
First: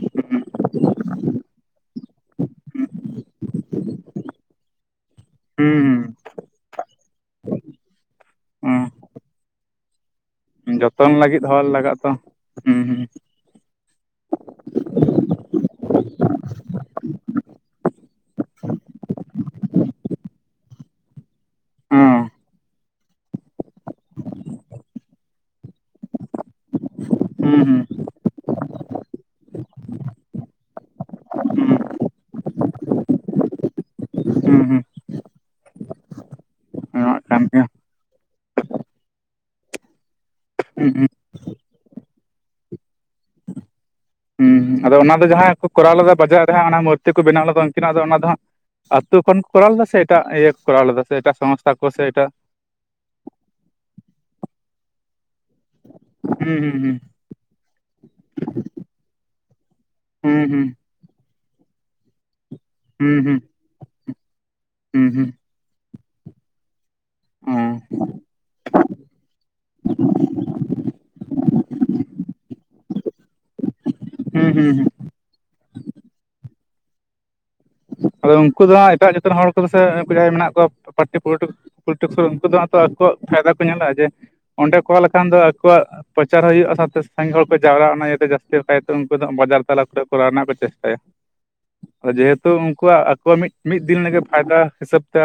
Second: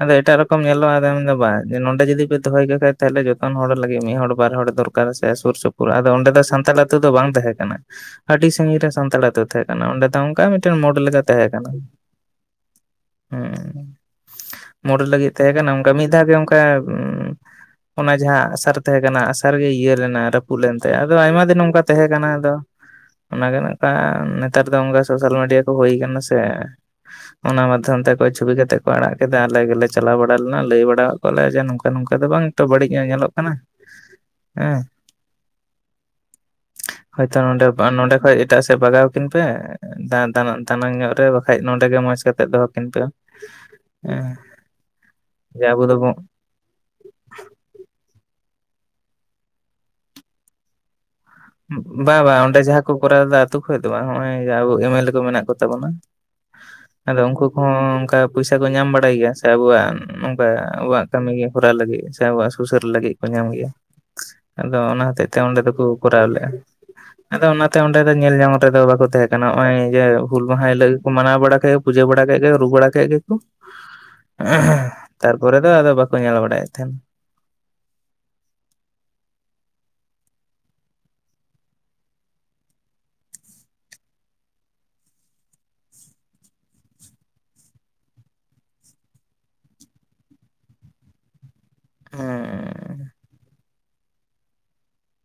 ᱟᱫᱚ ᱮᱴᱟᱜ ᱨᱚᱠᱚᱢ ᱧᱮᱞᱚᱜᱼᱟ ᱟᱫᱚ ᱢᱮᱱ ᱫᱚ ᱵᱟᱝ ᱱᱚᱰᱮ ᱡᱩᱫᱤ ᱯᱮ ᱫᱚᱦᱚᱭ ᱠᱷᱟᱱ ᱡᱚᱛ ᱦᱚᱲ ᱞᱟᱹᱜᱤᱫ ᱢᱤᱫ ᱦᱚᱲ ᱵᱟᱨ ᱦᱚᱲ ᱫᱚᱨᱠᱟᱨ ᱥᱩᱨ ᱦᱩᱸ ᱥᱩᱯᱩᱨ ᱦᱩᱸ ᱟᱫᱚ ᱚᱸᱰᱮ ᱫᱚ ᱥᱼᱼ ᱥᱟᱱᱛᱟᱲ ᱟᱛᱳ ᱫᱚ ᱵᱟᱝ ᱛᱟᱦᱮᱸ ᱠᱟᱱᱟ ᱟᱹᱰᱤ ᱥᱟᱺᱜᱤᱧ ᱦᱩᱸ ᱨᱮ ᱥᱟᱱᱛᱟᱲ ᱟᱛᱳ ᱛᱟᱦᱮᱸ ᱠᱟᱱᱟ ᱚᱸᱰᱮ ᱚᱱᱠᱟ ᱦᱩᱸ ᱢᱤᱫᱴᱮᱱ ᱢᱚᱰᱮᱞ ᱡᱚᱛᱚᱱ ᱞᱮᱠᱟ ᱞᱟᱹᱜᱤᱫ ᱛᱟᱦᱮᱸ ᱦᱚᱲ ᱠᱟᱱᱟ᱾ ᱞᱟᱜᱟᱜᱼᱟ ᱛᱚ ᱦᱩᱸ ᱦᱩᱸ ᱦᱮᱸ ᱢᱚᱲ ᱞᱟᱹᱜᱤᱫ ᱛᱟᱦᱮᱸᱠᱟᱱᱟ ᱚᱱᱠᱟ ᱢᱤᱫ ᱫᱷᱟᱣ ᱜᱮ ᱚᱱᱠᱟ ᱦᱩᱸ ᱚᱱᱟ ᱡᱟᱦᱟᱸ ᱟᱜᱥᱟᱨ ᱛᱟᱦᱮᱸ ᱠᱟᱱᱟ ᱟᱜᱥᱟᱨ ᱜᱮ ᱤᱭᱟᱹ ᱞᱮᱱᱟ ᱨᱟᱹᱯᱩᱫ ᱞᱮᱱ ᱛᱟᱭᱟ ᱟᱫᱚ ᱟᱭ ᱱᱚᱝᱠᱟ ᱦᱚᱸ ᱛᱟᱦᱮᱸ ᱠᱟᱱᱟ ᱟᱫᱚ ᱚᱱᱟᱜᱮ ᱱᱚᱝᱠᱟ ᱱᱮᱛᱟᱨ ᱫᱚ ᱱᱝᱠᱟ ᱥᱳᱥᱟᱞ ᱢᱤᱰᱤᱭᱟ ᱛ ᱦᱩᱭ ᱠᱟᱱᱟ ᱥᱮ ᱦᱩᱸ ᱚᱱᱟ ᱦᱩᱸ ᱢᱟᱫᱽᱫᱷᱚᱢ ᱛᱮ ᱚᱠᱚ ᱪᱷᱚᱵᱤ ᱠᱟᱛᱮ ᱠᱚ ᱟᱲᱟᱜ ᱠᱮᱫᱟ ᱟᱞᱮ ᱜᱮᱞᱮ ᱪᱟᱞᱟᱣ ᱵᱟᱲᱟ ᱞᱮᱱᱟ ᱞᱟᱹᱭ ᱵᱟᱲᱟᱳ ᱠᱚᱣᱟ ᱞᱮᱭᱟ ᱡᱮ ᱱᱚᱝᱠᱟ ᱱᱚᱝᱠᱟ ᱫᱚ ᱵᱟᱝ ᱱᱤᱛᱚ ᱵᱟᱹᱲᱤᱡ ᱧᱚᱜ ᱧᱮᱞᱚᱜ ᱠᱟᱱᱟ ᱦᱩᱸ ᱦᱮᱸ ᱦᱩᱸ ᱧᱟᱢᱚᱜ ᱦᱳᱭᱛᱳ ᱠᱟᱱ ᱜᱮᱭᱟ ᱱᱚᱰᱮ ᱱᱚᱰᱮ ᱠᱷᱚᱡ ᱮᱴᱟᱜ ᱥᱮᱫ ᱵᱟᱜᱟᱣᱠᱤᱱ ᱯᱮ ᱦᱩᱸ ᱫᱟᱱᱟᱝ ᱦᱩᱸ ᱧᱚᱜ ᱨᱮ ᱵᱟᱠᱷᱟᱡ ᱱᱚᱰᱮ ᱜᱮ ᱢᱚᱸᱡᱽ ᱠᱟᱛᱮᱜ ᱫᱚᱦᱚ ᱠᱤᱱ ᱯᱮ ᱦᱮᱸ ᱦᱸ ᱟᱫᱚ ᱚᱱᱟ ᱫᱚ ᱡᱟᱦᱟᱸ ᱡᱮ ᱟᱵᱚ ᱠᱚᱨᱟᱣ ᱫᱚᱵᱚ ᱞᱮᱫᱟ ᱵᱟᱡᱟᱨ ᱨᱮ ᱦᱟᱜ ᱚᱱᱟ ᱢᱩᱨᱛᱤ ᱠᱚ ᱵᱮᱱᱟᱣ ᱞᱮᱫᱟ ᱩᱱᱠᱤᱱᱟᱜ ᱫᱚ ᱚᱱᱟ ᱫᱚ ᱦᱟᱸᱜ ᱟᱹᱛᱩ ᱠᱷᱚᱱ ᱠᱚᱨᱟᱣ ᱞᱮᱫᱟ ᱥᱮ ᱮᱴᱟᱜ ᱤᱭᱟᱹ ᱠᱚ ᱠᱚᱨᱟᱣ ᱞᱮᱫᱟ ᱥᱮ ᱮᱴᱟᱜ ᱥᱚᱝᱥᱛᱷᱟ ᱠᱚ ᱥᱮ ᱵᱟᱝ ᱮᱴᱟᱜ ᱵᱟᱝ ᱚᱸᱰᱮ ᱡᱟᱦᱟᱸ ᱠᱚ ᱠᱚᱨᱟᱣᱫᱟ ᱟᱹᱛᱩ ᱠᱷᱚᱱ ᱫᱚ ᱵᱟᱝ ᱱᱚᱜ-ᱚᱭ ᱟᱵᱚ ᱮᱢᱮᱞᱮ ᱠᱚ ᱢᱮᱱᱟᱜ ᱠᱚ ᱛᱟᱵᱚᱱᱟ ᱦᱩᱸ ᱦᱩ ᱦᱩᱸ ᱟᱫᱚ ᱩᱱᱠᱩ ᱠᱚᱦᱚᱸ ᱚᱱᱠᱟ ᱯᱚᱭᱥᱟ ᱠᱚ ᱧᱟᱢ ᱵᱟᱲᱟᱭ ᱜᱮᱭᱟ ᱥᱮ ᱟᱵᱚᱣᱟᱜ ᱦᱩᱸ ᱱᱚᱝᱠᱟ ᱟᱵᱚᱣᱟᱜ ᱠᱟᱹᱢᱤ ᱜᱮ ᱠᱷᱚᱨᱟᱣ ᱞᱟᱹᱜᱤᱫ ᱥᱮ ᱟᱵᱚᱣᱟᱜ ᱥᱩᱥᱟᱹᱨᱟ ᱞᱟᱹᱜᱤᱫ ᱦᱩᱸ ᱠᱚ ᱦᱩᱸ ᱧᱟᱢ ᱜᱮᱭᱟ ᱟᱫᱚ ᱚᱱᱟ ᱦᱩᱸ ᱦᱩᱸ ᱦᱚᱛᱮᱡ ᱦᱩᱸ ᱦᱩᱸ ᱛᱮ ᱚᱸᱰᱮ ᱫᱚᱠᱚ ᱠᱚᱨᱟᱳ ᱞᱮ-ᱟ ᱟᱫᱚ ᱦᱩᱸ ᱦᱩᱸ ᱚᱱᱟᱛᱮ ᱚᱸᱰᱮ ᱫᱚ ᱧᱮᱞ ᱧᱚᱝ ᱨᱮᱫᱚ ᱵᱟᱠᱚ ᱛᱟᱦᱮᱸᱠᱟᱱᱟ ᱱᱚᱭ ᱡᱮ ᱦᱩᱞ ᱢᱟᱦᱟ ᱦᱤᱞᱳᱜ ᱜᱮᱠᱚ ᱢᱟᱱᱟᱣ ᱵᱟᱲᱟ ᱠᱷᱟ ᱯᱩᱡᱟᱹ ᱵᱟᱲᱟ ᱠᱮᱫ ᱜᱮ ᱨᱩ ᱵᱟᱲᱟ ᱠᱮᱫ ᱜᱮᱠᱚ ᱦᱩᱸ ᱦᱩᱸ ᱦᱩᱸ ᱛᱟᱨᱯᱚᱨᱮ ᱫᱚ ᱟᱫᱚ ᱵᱟᱠᱚ ᱧᱮᱞ ᱵᱟᱲᱟᱭᱟ ᱛᱮᱱ [inaudible] ᱟᱫᱚ ᱩᱱᱠᱩ ᱫᱚ ᱦᱟᱸᱜ ᱮᱴᱟᱜ ᱡᱮᱛ ᱨᱮᱱ ᱦᱚᱲ ᱠᱚᱫᱚ ᱡᱟᱦᱟᱸᱭ ᱢᱮᱱᱟᱜ ᱠᱚᱣᱟ ᱯᱟᱴᱤ ᱯᱚᱞᱤᱴᱤᱠᱥ ᱠᱚ ᱩᱱᱠᱩ ᱫᱚ ᱦᱟ ᱛᱚ ᱟᱠᱚᱣᱟᱜ ᱯᱷᱟᱭᱫᱟ ᱠᱚ ᱧᱮᱚᱜ ᱡᱮ ᱚᱸᱰᱮ ᱠᱚᱨ ᱞᱮᱠᱷᱟᱱ ᱠᱟᱤᱫᱟᱯᱮ ᱧᱮᱞ ᱫᱚ ᱟᱠᱚᱣᱟᱜ ᱯᱨᱚᱪᱟᱨ ᱦᱚᱸ ᱦᱩᱭᱩᱜ-ᱟ ᱥᱟᱶᱛᱮ ᱥᱟᱜᱤᱸᱧ ᱦᱚᱲ ᱠᱚ ᱡᱟᱣᱨᱟᱜ-ᱟ ᱚᱱᱟ ᱤᱭᱟ ᱛᱮ ᱡᱟᱹᱥᱛᱤ ᱞᱮ ᱠᱟᱭᱛᱮ ᱩᱱᱠᱩ ᱫᱚ ᱵᱟᱡᱟᱨ ᱛᱟᱞᱟ ᱠᱚᱨᱮ ᱠᱚ ᱨ ᱨᱮᱱᱟᱜ ᱠᱚ ᱪᱮᱥᱴᱟᱭᱟ [inaudible] [unintelligible] ᱦᱩᱸ ᱟᱠᱚᱣᱟᱜ ᱢᱤᱫ ᱢᱤᱫ ᱫᱤᱱ ᱞᱟᱹᱜᱤᱫ ᱯᱷᱟᱭᱫᱟ ᱦᱤᱥᱟᱹᱵ ᱛᱮ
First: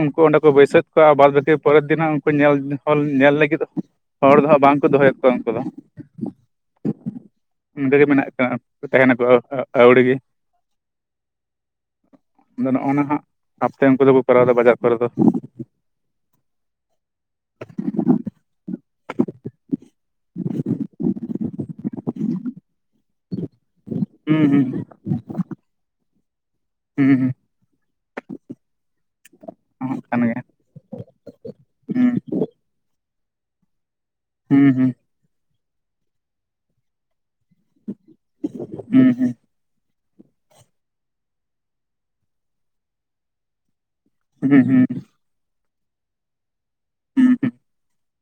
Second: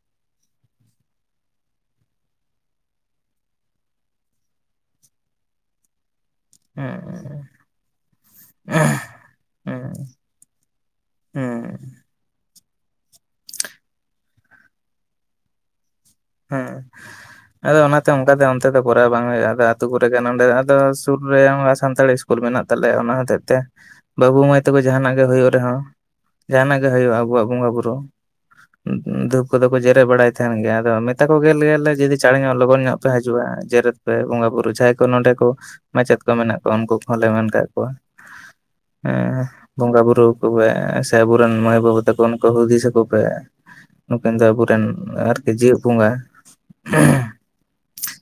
ᱩᱱᱠᱩ ᱚᱸᱰᱮ ᱠᱚ ᱵᱟᱹᱭᱥᱟᱹᱫ ᱠᱚᱣᱟ ᱵᱟᱨᱟᱹᱴᱤ ᱵᱟᱫᱽ ᱵᱟᱠᱤ ᱯᱚᱨᱮᱨ ᱤᱱᱟᱜ ᱩᱱᱠᱩ ᱧᱮᱞ ᱧᱮᱞ ᱞᱟᱹᱜᱤᱫ ᱦᱚᱲ ᱫᱚᱦᱟᱸᱜ ᱵᱟᱝᱠᱚ ᱫᱚᱦᱚᱭᱮᱫ ᱠᱚᱣᱟ ᱩᱱᱠᱩ ᱫᱚ ᱦᱩᱸ ᱚᱸᱰᱮ ᱜᱮ ᱢᱮᱱᱟᱜ ᱠᱟ ᱛᱟᱦᱮᱱᱟᱠᱚ ᱟᱣᱲᱤ ᱜᱮ ᱦᱮᱸ ᱟᱫᱚ ᱱᱚᱜ-ᱚ ᱱᱟ ᱦᱟᱸᱜ ᱟᱯᱮ ᱚᱱ ᱛᱮ ᱫᱚᱠᱚ ᱠᱚᱨᱟᱣᱫᱟ ᱵᱟᱡᱟᱨ ᱠᱚᱨᱮ ᱫᱚ ᱦᱮᱸ ᱟᱫᱚ ᱚᱱᱟᱛᱮ ᱚᱱᱠᱟ ᱫᱚ ᱚᱱᱛᱮ ᱫᱚ ᱠᱚᱨᱟᱣ ᱵᱟᱝ ᱦᱩᱭᱩᱜ-ᱟ ᱟᱫᱚ ᱟᱛᱩ ᱠᱚᱨᱮ ᱠᱟᱱᱟ ᱚᱸᱰᱮ ᱟᱫᱚ ᱥᱩᱨ ᱨᱮ ᱥᱟᱱᱛᱟᱲᱤ ᱤᱥᱠᱩᱞ ᱢᱮᱱᱟᱜ ᱛᱟᱞᱮᱭᱟ ᱚᱱᱟ ᱦᱚᱛᱮᱜ ᱛᱮ ᱵᱟᱹᱵᱩ ᱦᱩᱸ ᱢᱟᱹᱭ ᱦᱩᱸ ᱛᱟᱠᱚ ᱡᱟᱦᱟᱱᱟᱜ ᱜᱮ ᱦᱩᱭᱩᱜ ᱨᱮᱦᱚᱸ ᱡᱟᱦᱟᱱᱟᱜ ᱜᱮ ᱦᱩᱸ ᱦᱩᱭᱩᱜ-ᱟ ᱦᱩᱸ ᱟᱵᱚᱣᱟᱜ ᱵᱚᱸᱜᱟ ᱵᱩᱨᱩ ᱫᱷᱩᱯ ᱠᱚᱫᱚ ᱠᱚ ᱡᱮᱨᱫ ᱵᱟᱲᱟᱭ ᱛᱟᱦᱮᱱ ᱜᱮᱭᱟ ᱟᱫᱚ ᱢᱮᱛᱟ ᱠᱚᱜ ᱜᱮᱭᱟᱞᱮ ᱡᱩᱫᱤ ᱦᱩᱸ ᱪᱟᱬᱮ ᱧᱚᱜ ᱞᱚᱜᱚᱱ ᱧᱚᱜ ᱯᱮ ᱦᱤᱡᱩᱜ-ᱟ ᱡᱮᱨᱮᱫ ᱯᱮ ᱵᱚᱸᱜᱟ ᱦᱩᱸ ᱵᱩᱨᱩ ᱦᱩᱸ ᱡᱟᱦᱟᱸᱭ ᱠᱚ ᱱᱚᱰᱮ ᱠᱚ ᱢᱟᱪᱮᱫ ᱠᱚ ᱢᱮᱱᱟᱜ ᱠᱚᱣᱟ ᱩᱱᱠᱩ ᱠᱚᱦᱞᱮ ᱮᱸ ᱠᱚᱣᱟ ᱦᱩᱸ ᱦᱩᱸ ᱵᱚᱸᱜᱟ ᱵᱩᱨᱩ [unintelligible] ᱥᱮ ᱟᱵᱚ ᱨᱮᱱ ᱢᱟᱹᱭ ᱵᱟᱵᱩ ᱛᱟᱠᱚ ᱚᱱᱠᱟ ᱦᱩᱫᱤᱥ ᱟᱠᱚᱯᱮ ᱱᱩᱠᱤᱱ ᱫᱚ ᱦᱩᱸ ᱦᱩᱸ ᱟᱵᱚᱨᱮᱱ ᱦᱩᱸ ᱟᱨᱠᱤ ᱡᱮᱭᱮᱫ ᱵᱚᱸᱜᱟ ᱦᱩᱸ